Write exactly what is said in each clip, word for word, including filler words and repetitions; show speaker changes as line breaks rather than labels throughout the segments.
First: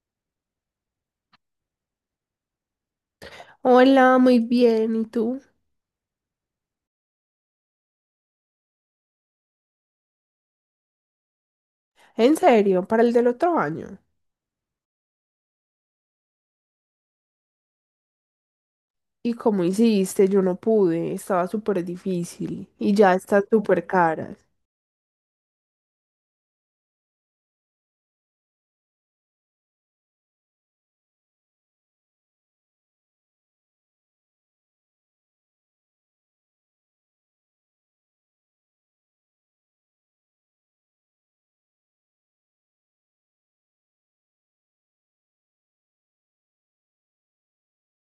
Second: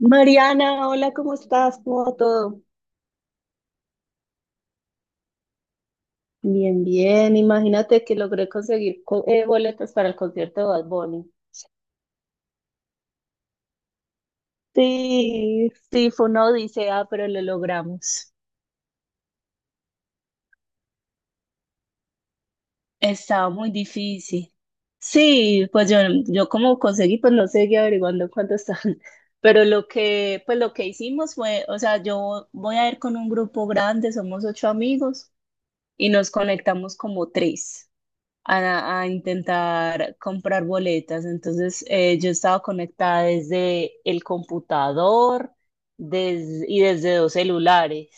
Mariana, hola, ¿cómo estás? ¿Cómo va todo?
Hola, muy bien. ¿Y tú?
Bien, bien. Imagínate que logré conseguir co- eh, boletas para el concierto de Bad Bunny.
En serio, para el del otro año.
Sí, sí, fue una odisea, pero lo logramos.
¿Y cómo hiciste? Yo no pude. Estaba súper difícil. Y ya están
Estaba muy
súper caras.
difícil. Sí, pues yo, yo como conseguí, pues no seguí averiguando cuánto están. Pero lo que, pues lo que hicimos fue, o sea, yo voy a ir con un grupo grande, somos ocho amigos y nos conectamos como tres a, a intentar comprar boletas. Entonces, eh, yo estaba conectada desde el computador des- y desde dos celulares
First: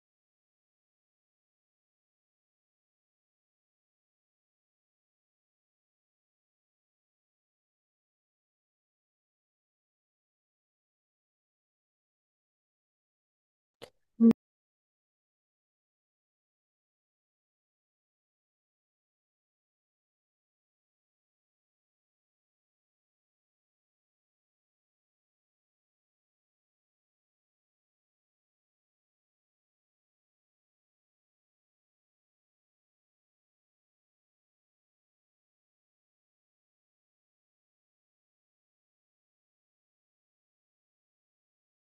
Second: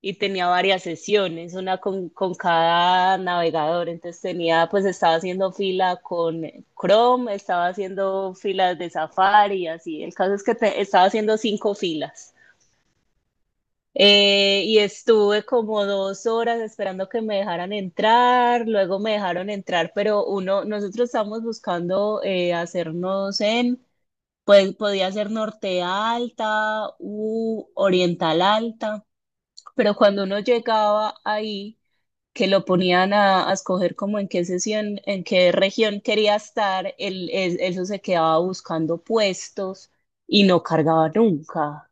y tenía varias sesiones, una con, con cada navegador. Entonces, tenía, pues estaba haciendo fila con Chrome, estaba haciendo filas de Safari y así. El caso es que te- estaba haciendo cinco filas. Eh, y estuve como dos horas esperando que me dejaran entrar, luego me dejaron entrar, pero uno, nosotros estamos buscando eh, hacernos en, pues podía ser norte alta u oriental alta, pero cuando uno llegaba ahí, que lo ponían a, a escoger como en qué sesión, en qué región quería estar, el, el- eso se quedaba buscando puestos y no cargaba nunca.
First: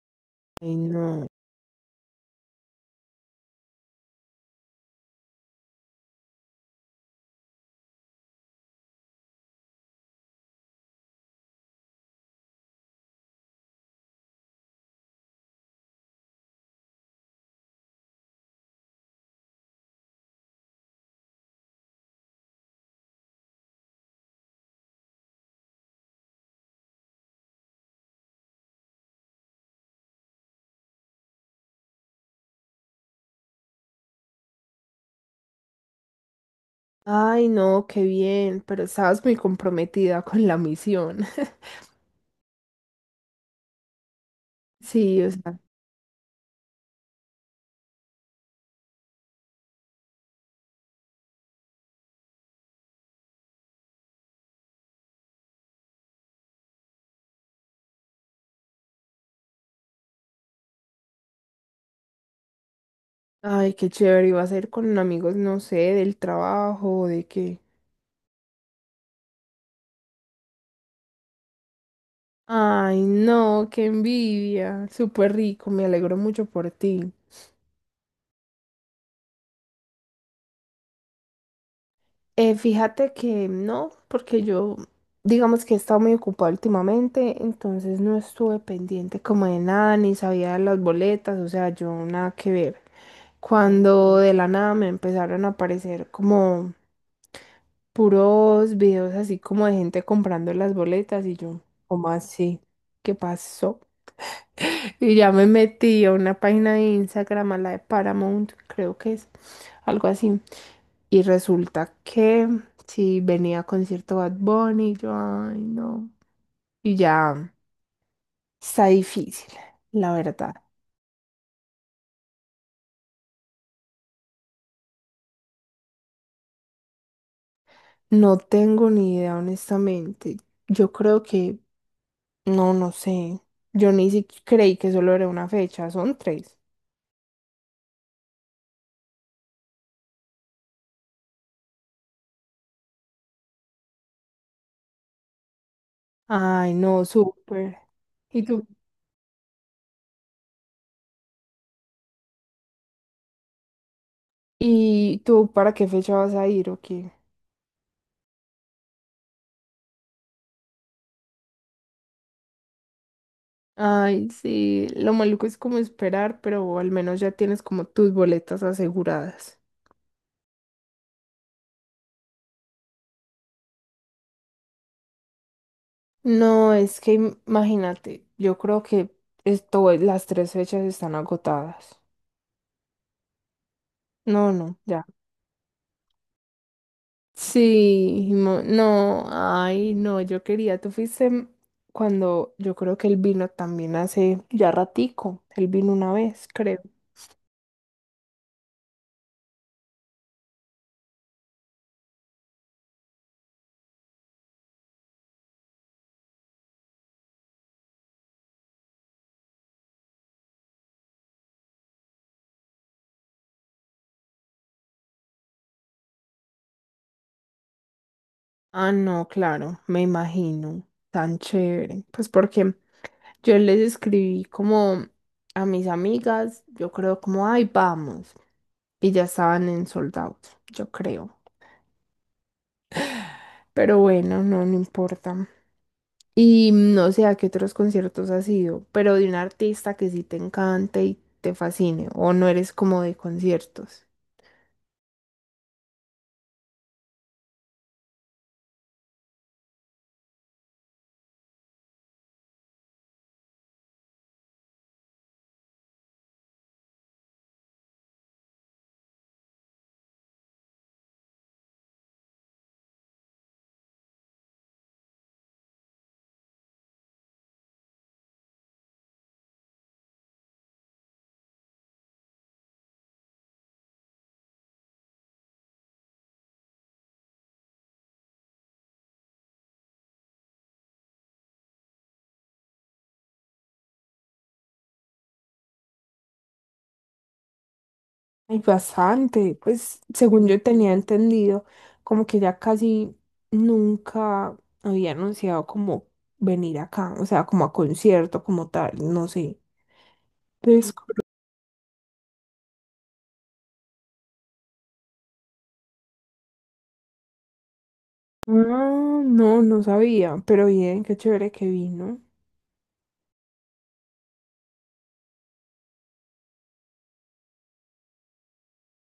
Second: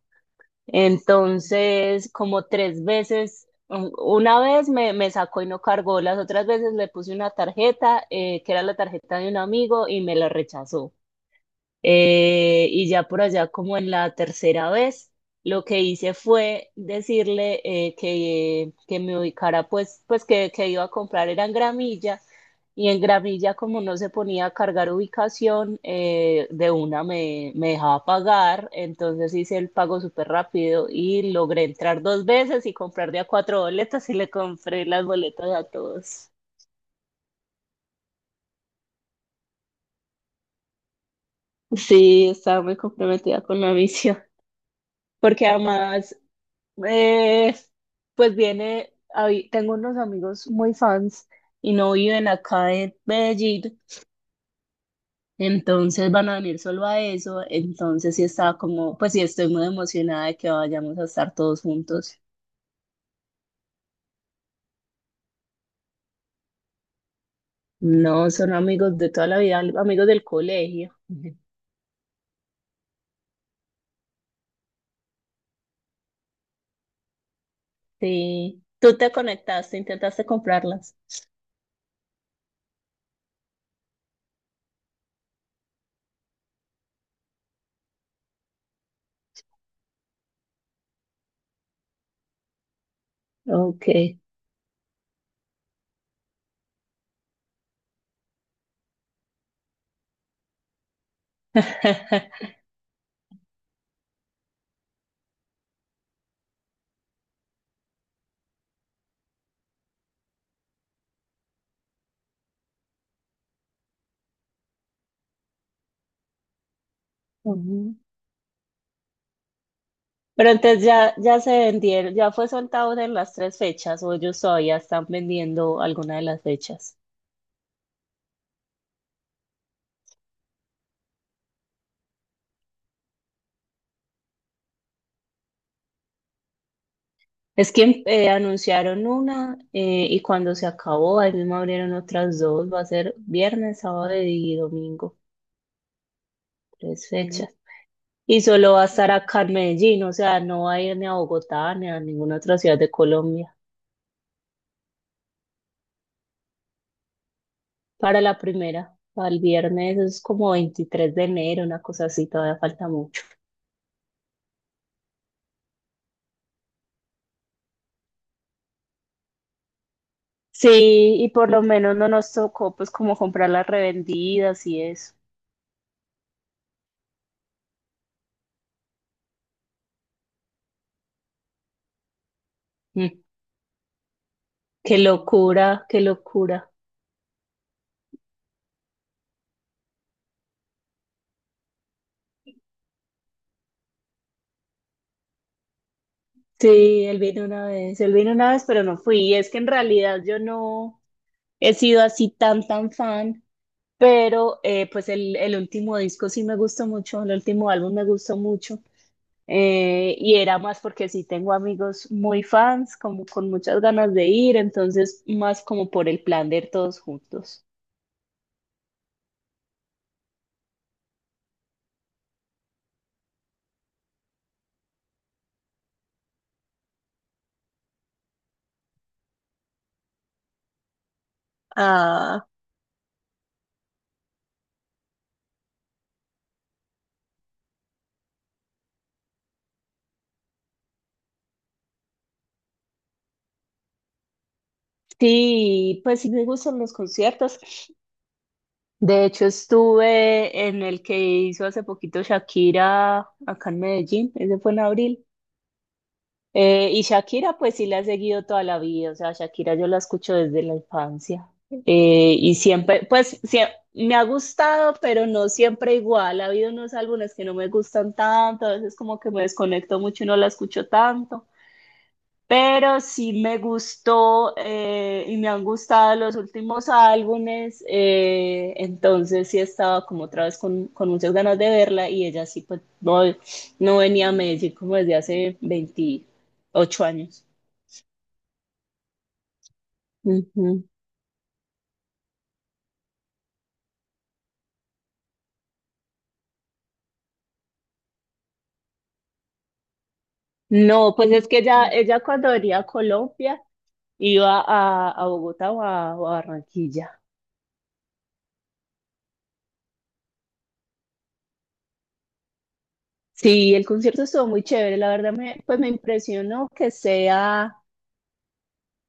Ay, no.
Entonces, como tres veces, un- una vez me, me sacó y no cargó, las otras veces le puse una tarjeta, eh, que era la tarjeta de un amigo, y me la rechazó. Eh, y ya por allá, como en la tercera vez, lo que hice fue decirle eh, que, que me ubicara, pues, pues que, que iba a comprar era en Gramilla. Y en Gramilla, como no se ponía a cargar ubicación, eh, de una me, me dejaba pagar. Entonces hice el pago súper rápido y logré entrar dos veces y comprar de a cuatro boletas y le compré las boletas a todos.
Ay, no, qué bien. Pero estabas muy comprometida con la misión.
Sí, estaba muy comprometida con la misión.
Sí, o
Porque
sea.
además, Eh, pues viene, ahí- tengo unos amigos muy fans y no viven acá en Medellín, entonces van a venir solo a eso, entonces sí estaba como, pues sí estoy muy emocionada de que vayamos a estar todos juntos.
Ay, qué chévere. Iba a ser con amigos, no sé, del trabajo, de qué.
No, son amigos de toda la vida, amigos del colegio. Ujú.
Ay, no, qué envidia. Súper rico. Me alegro mucho por ti.
Sí, tú te conectaste, intentaste comprarlas.
Eh, fíjate que no, porque yo, digamos que he estado muy ocupada últimamente, entonces no estuve pendiente como de nada, ni sabía de las boletas, o sea, yo nada que ver.
Ok.
Cuando de la nada me empezaron a aparecer como puros videos así como de gente comprando las boletas y yo, ¿cómo así? ¿Qué pasó? Y ya me metí a una página de Instagram, a la de Paramount, creo que es algo así. Y resulta que si venía concierto Bad Bunny, yo, ay, no. Y ya
Ujú.
está difícil, la
Pero
verdad.
entonces ya, ya se vendieron, ¿ya fue soltado en las tres fechas o ellos todavía están vendiendo alguna de las fechas?
No tengo ni idea, honestamente. Yo creo que, no, no sé. Yo ni siquiera creí que solo era una fecha, son tres.
Es que eh, anunciaron una, eh, y cuando se acabó, ahí mismo abrieron otras dos, va a ser viernes, sábado y domingo,
Ay, no,
tres fechas.
súper.
Y
¿Y tú?
solo va a estar acá en Medellín, o sea, no va a ir ni a Bogotá ni a ninguna otra ciudad de Colombia.
¿Y tú para qué fecha vas a ir o qué?
Para la primera, para el viernes, es como veintitrés de enero, una cosa así, todavía falta.
Ay, sí, lo maluco es como esperar, pero al menos ya tienes como tus boletas aseguradas.
Sí, y por lo menos no nos tocó, pues, como comprar las revendidas y eso.
No, es que im- imagínate, yo creo que esto, las tres fechas están agotadas.
Mm,
No, no,
Qué
ya.
locura, qué locura.
Sí, mo- no, ay, no, yo quería, tú fuiste m- cuando yo creo que él vino también hace ya ratico, él vino una vez, creo.
Sí, él vino una vez, él vino una vez, pero no fui. Y es que en realidad yo no he sido así tan, tan fan, pero eh, pues el, el último disco sí me gustó mucho, el último álbum me gustó mucho. eh, y era más porque sí tengo amigos muy fans, como con muchas ganas de ir, entonces más como por el plan de ir todos juntos.
Ah, no, claro, me imagino, tan chévere. Pues porque yo les escribí como a mis amigas, yo creo como, ay, vamos. Y ya estaban en sold out, yo creo.
Ah.
Pero bueno, no, no importa. Y no sé a qué otros conciertos has ido, pero de un artista que sí te encante y te fascine, o no eres como de conciertos.
Sí, pues sí me gustan los conciertos. De hecho, estuve en el que hizo hace poquito Shakira acá en Medellín, ese fue en abril. Eh, y Shakira, pues sí la he seguido toda la vida, o sea, Shakira yo la escucho desde la infancia. Eh, y siempre, pues sie- me ha gustado, pero no siempre igual. Ha habido unos álbumes que no me gustan tanto, a veces como que me desconecto mucho y no la escucho tanto, pero sí me gustó, eh, y me han gustado los últimos álbumes, eh, entonces sí estaba como otra vez con, con muchas ganas de verla y ella sí, pues no, no venía a Medellín como desde hace veintiocho años.
Hay bastante, pues según yo
Ujú.
tenía entendido, como que ya casi nunca había anunciado como venir acá, o sea, como a concierto, como tal, no sé. Entonces,
No, pues es que ella, ella cuando venía a Colombia iba a, a Bogotá o a, o a Barranquilla.
ah, no, no sabía, pero bien, qué chévere que vino.
Sí, el concierto estuvo muy chévere, la verdad me, pues me impresionó que sea.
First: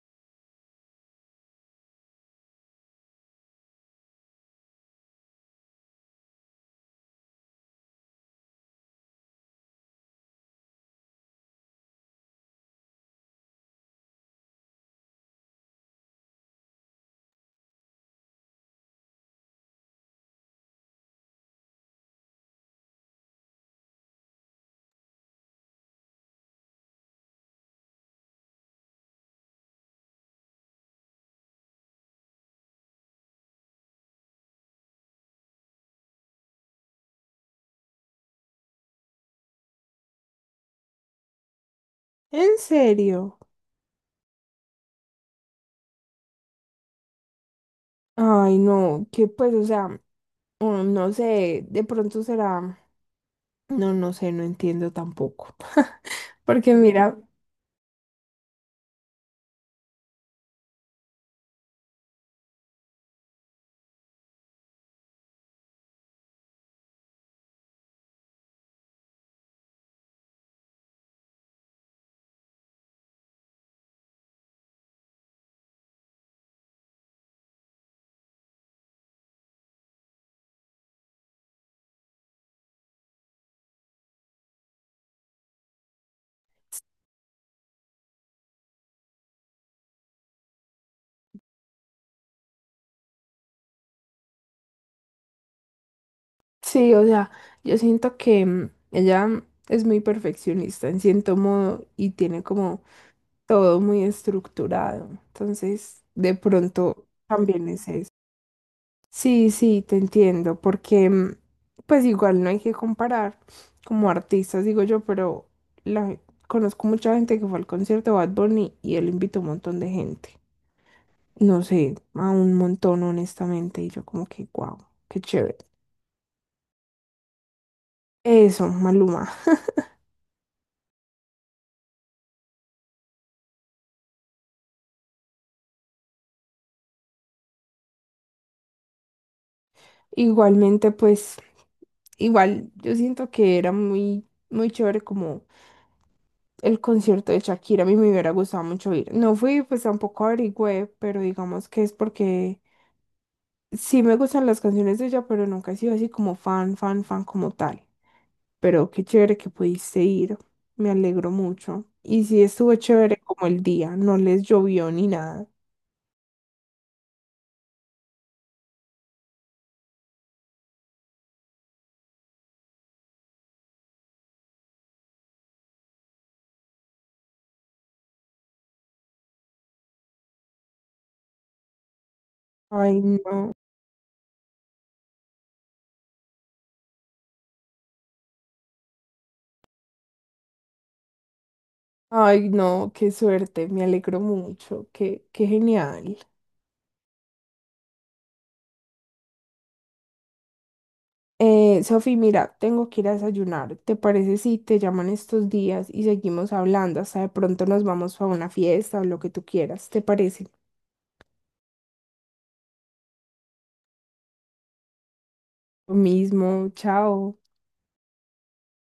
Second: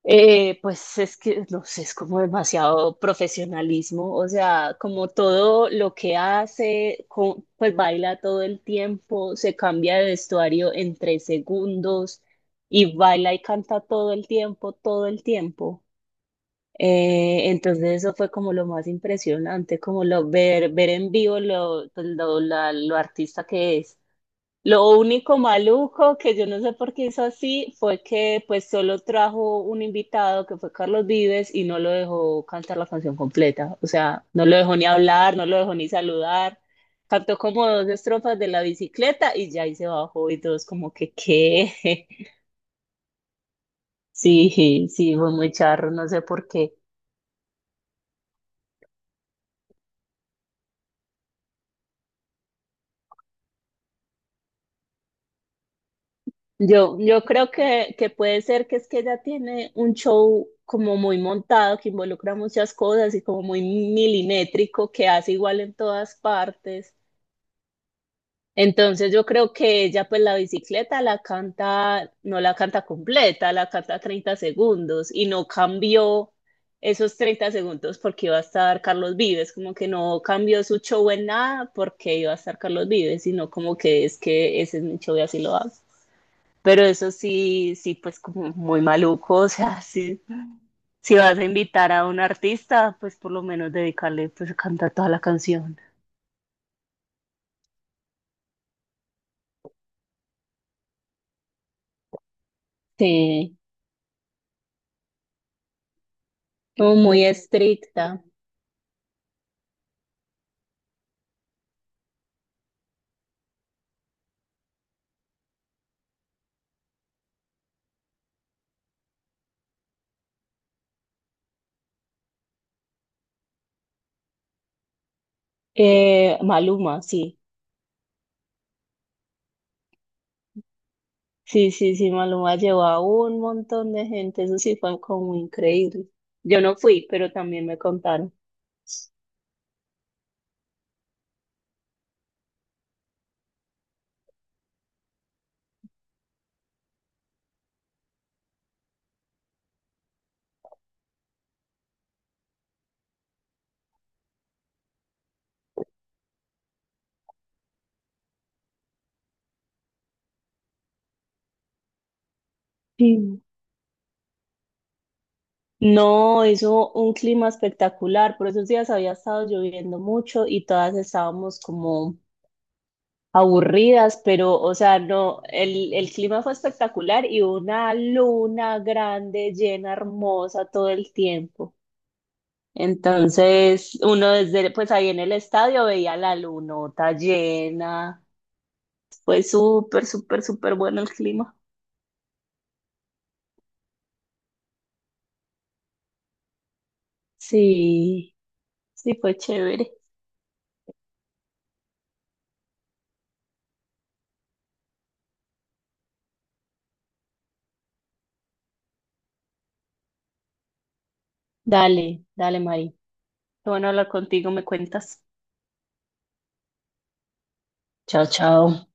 Eh, pues es que, no sé, es como demasiado profesionalismo, o sea, como todo lo que hace, co- pues baila todo el tiempo, se cambia de vestuario en tres segundos y baila y canta todo el tiempo, todo el tiempo. Eh, entonces eso fue como lo más impresionante, como lo ver, ver en vivo lo, pues, lo, la- lo artista que es. Lo único maluco, que yo no sé por qué hizo así, fue que pues solo trajo un invitado que fue Carlos Vives y no lo dejó cantar la canción completa. O sea, no lo dejó ni hablar, no lo dejó ni saludar. Cantó como dos estrofas de la bicicleta y ya ahí se bajó y todos como que qué.
¿En serio?
Sí, sí, fue muy charro, no sé por qué.
Ay, no, que pues, o sea, mm, no sé, de pronto será, no, no sé, no entiendo tampoco. Porque
Yo,
mira,
yo creo que, que puede ser que es que ella tiene un show como muy montado, que involucra muchas cosas y como muy milimétrico, que hace igual en todas partes. Entonces yo creo que ella, pues, la bicicleta la canta, no la canta completa, la canta treinta segundos y no cambió esos treinta segundos porque iba a estar Carlos Vives, como que no cambió su show en nada porque iba a estar Carlos Vives, sino como que es que ese es mi show y así lo hago. Pero eso sí, sí, pues, como muy maluco, o sea, sí, si vas a invitar a un artista, pues por lo menos dedicarle, pues, a cantar toda la canción.
sí, o sea, yo siento que mm, ella, mm, es muy perfeccionista en cierto modo y tiene como
Sí,
todo muy estructurado. Entonces, de
como
pronto
muy
también es eso.
estricta.
Sí, sí, te entiendo, porque mm, pues igual no hay que comparar como artistas, digo yo, pero la, conozco mucha gente que fue al concierto de Bad Bunny y él invitó un montón de gente. No sé, a un montón honestamente y yo como que, wow, qué chévere.
Eh, Maluma, sí,
Eso, Maluma.
sí, sí, sí, Maluma llevó a un montón de gente, eso sí fue como increíble. Yo no fui, pero también me contaron.
Igualmente, pues, igual, yo siento que era muy, muy chévere como el concierto de Shakira, a mí me hubiera gustado mucho ir. No fui, pues tampoco averigüé, pero digamos que es porque sí me gustan las canciones de ella, pero nunca he sido así como fan, fan, fan como tal. Pero qué chévere que pudiste ir, me alegro mucho. Y sí estuvo chévere
Sí.
como el día, no les llovió ni nada.
No, hizo un clima espectacular, por esos días había estado lloviendo mucho y todas estábamos como aburridas, pero, o sea, no, el, el clima fue espectacular y una luna grande, llena, hermosa todo el tiempo.
Ay, no.
Entonces, uno desde, pues ahí en el estadio veía la lunota llena. Fue súper, súper, súper bueno el clima.
Ay, no, qué suerte, me alegro mucho, qué, qué genial.
Sí, sí, fue chévere.
Eh, Sofi, mira, tengo que ir a desayunar. ¿Te parece si te llaman estos días y seguimos hablando? Hasta de pronto nos vamos a una fiesta o lo que tú quieras. ¿Te parece?
Dale, dale, Mari. Qué bueno hablar contigo, me cuentas.
Lo mismo, chao.
Chao, chao.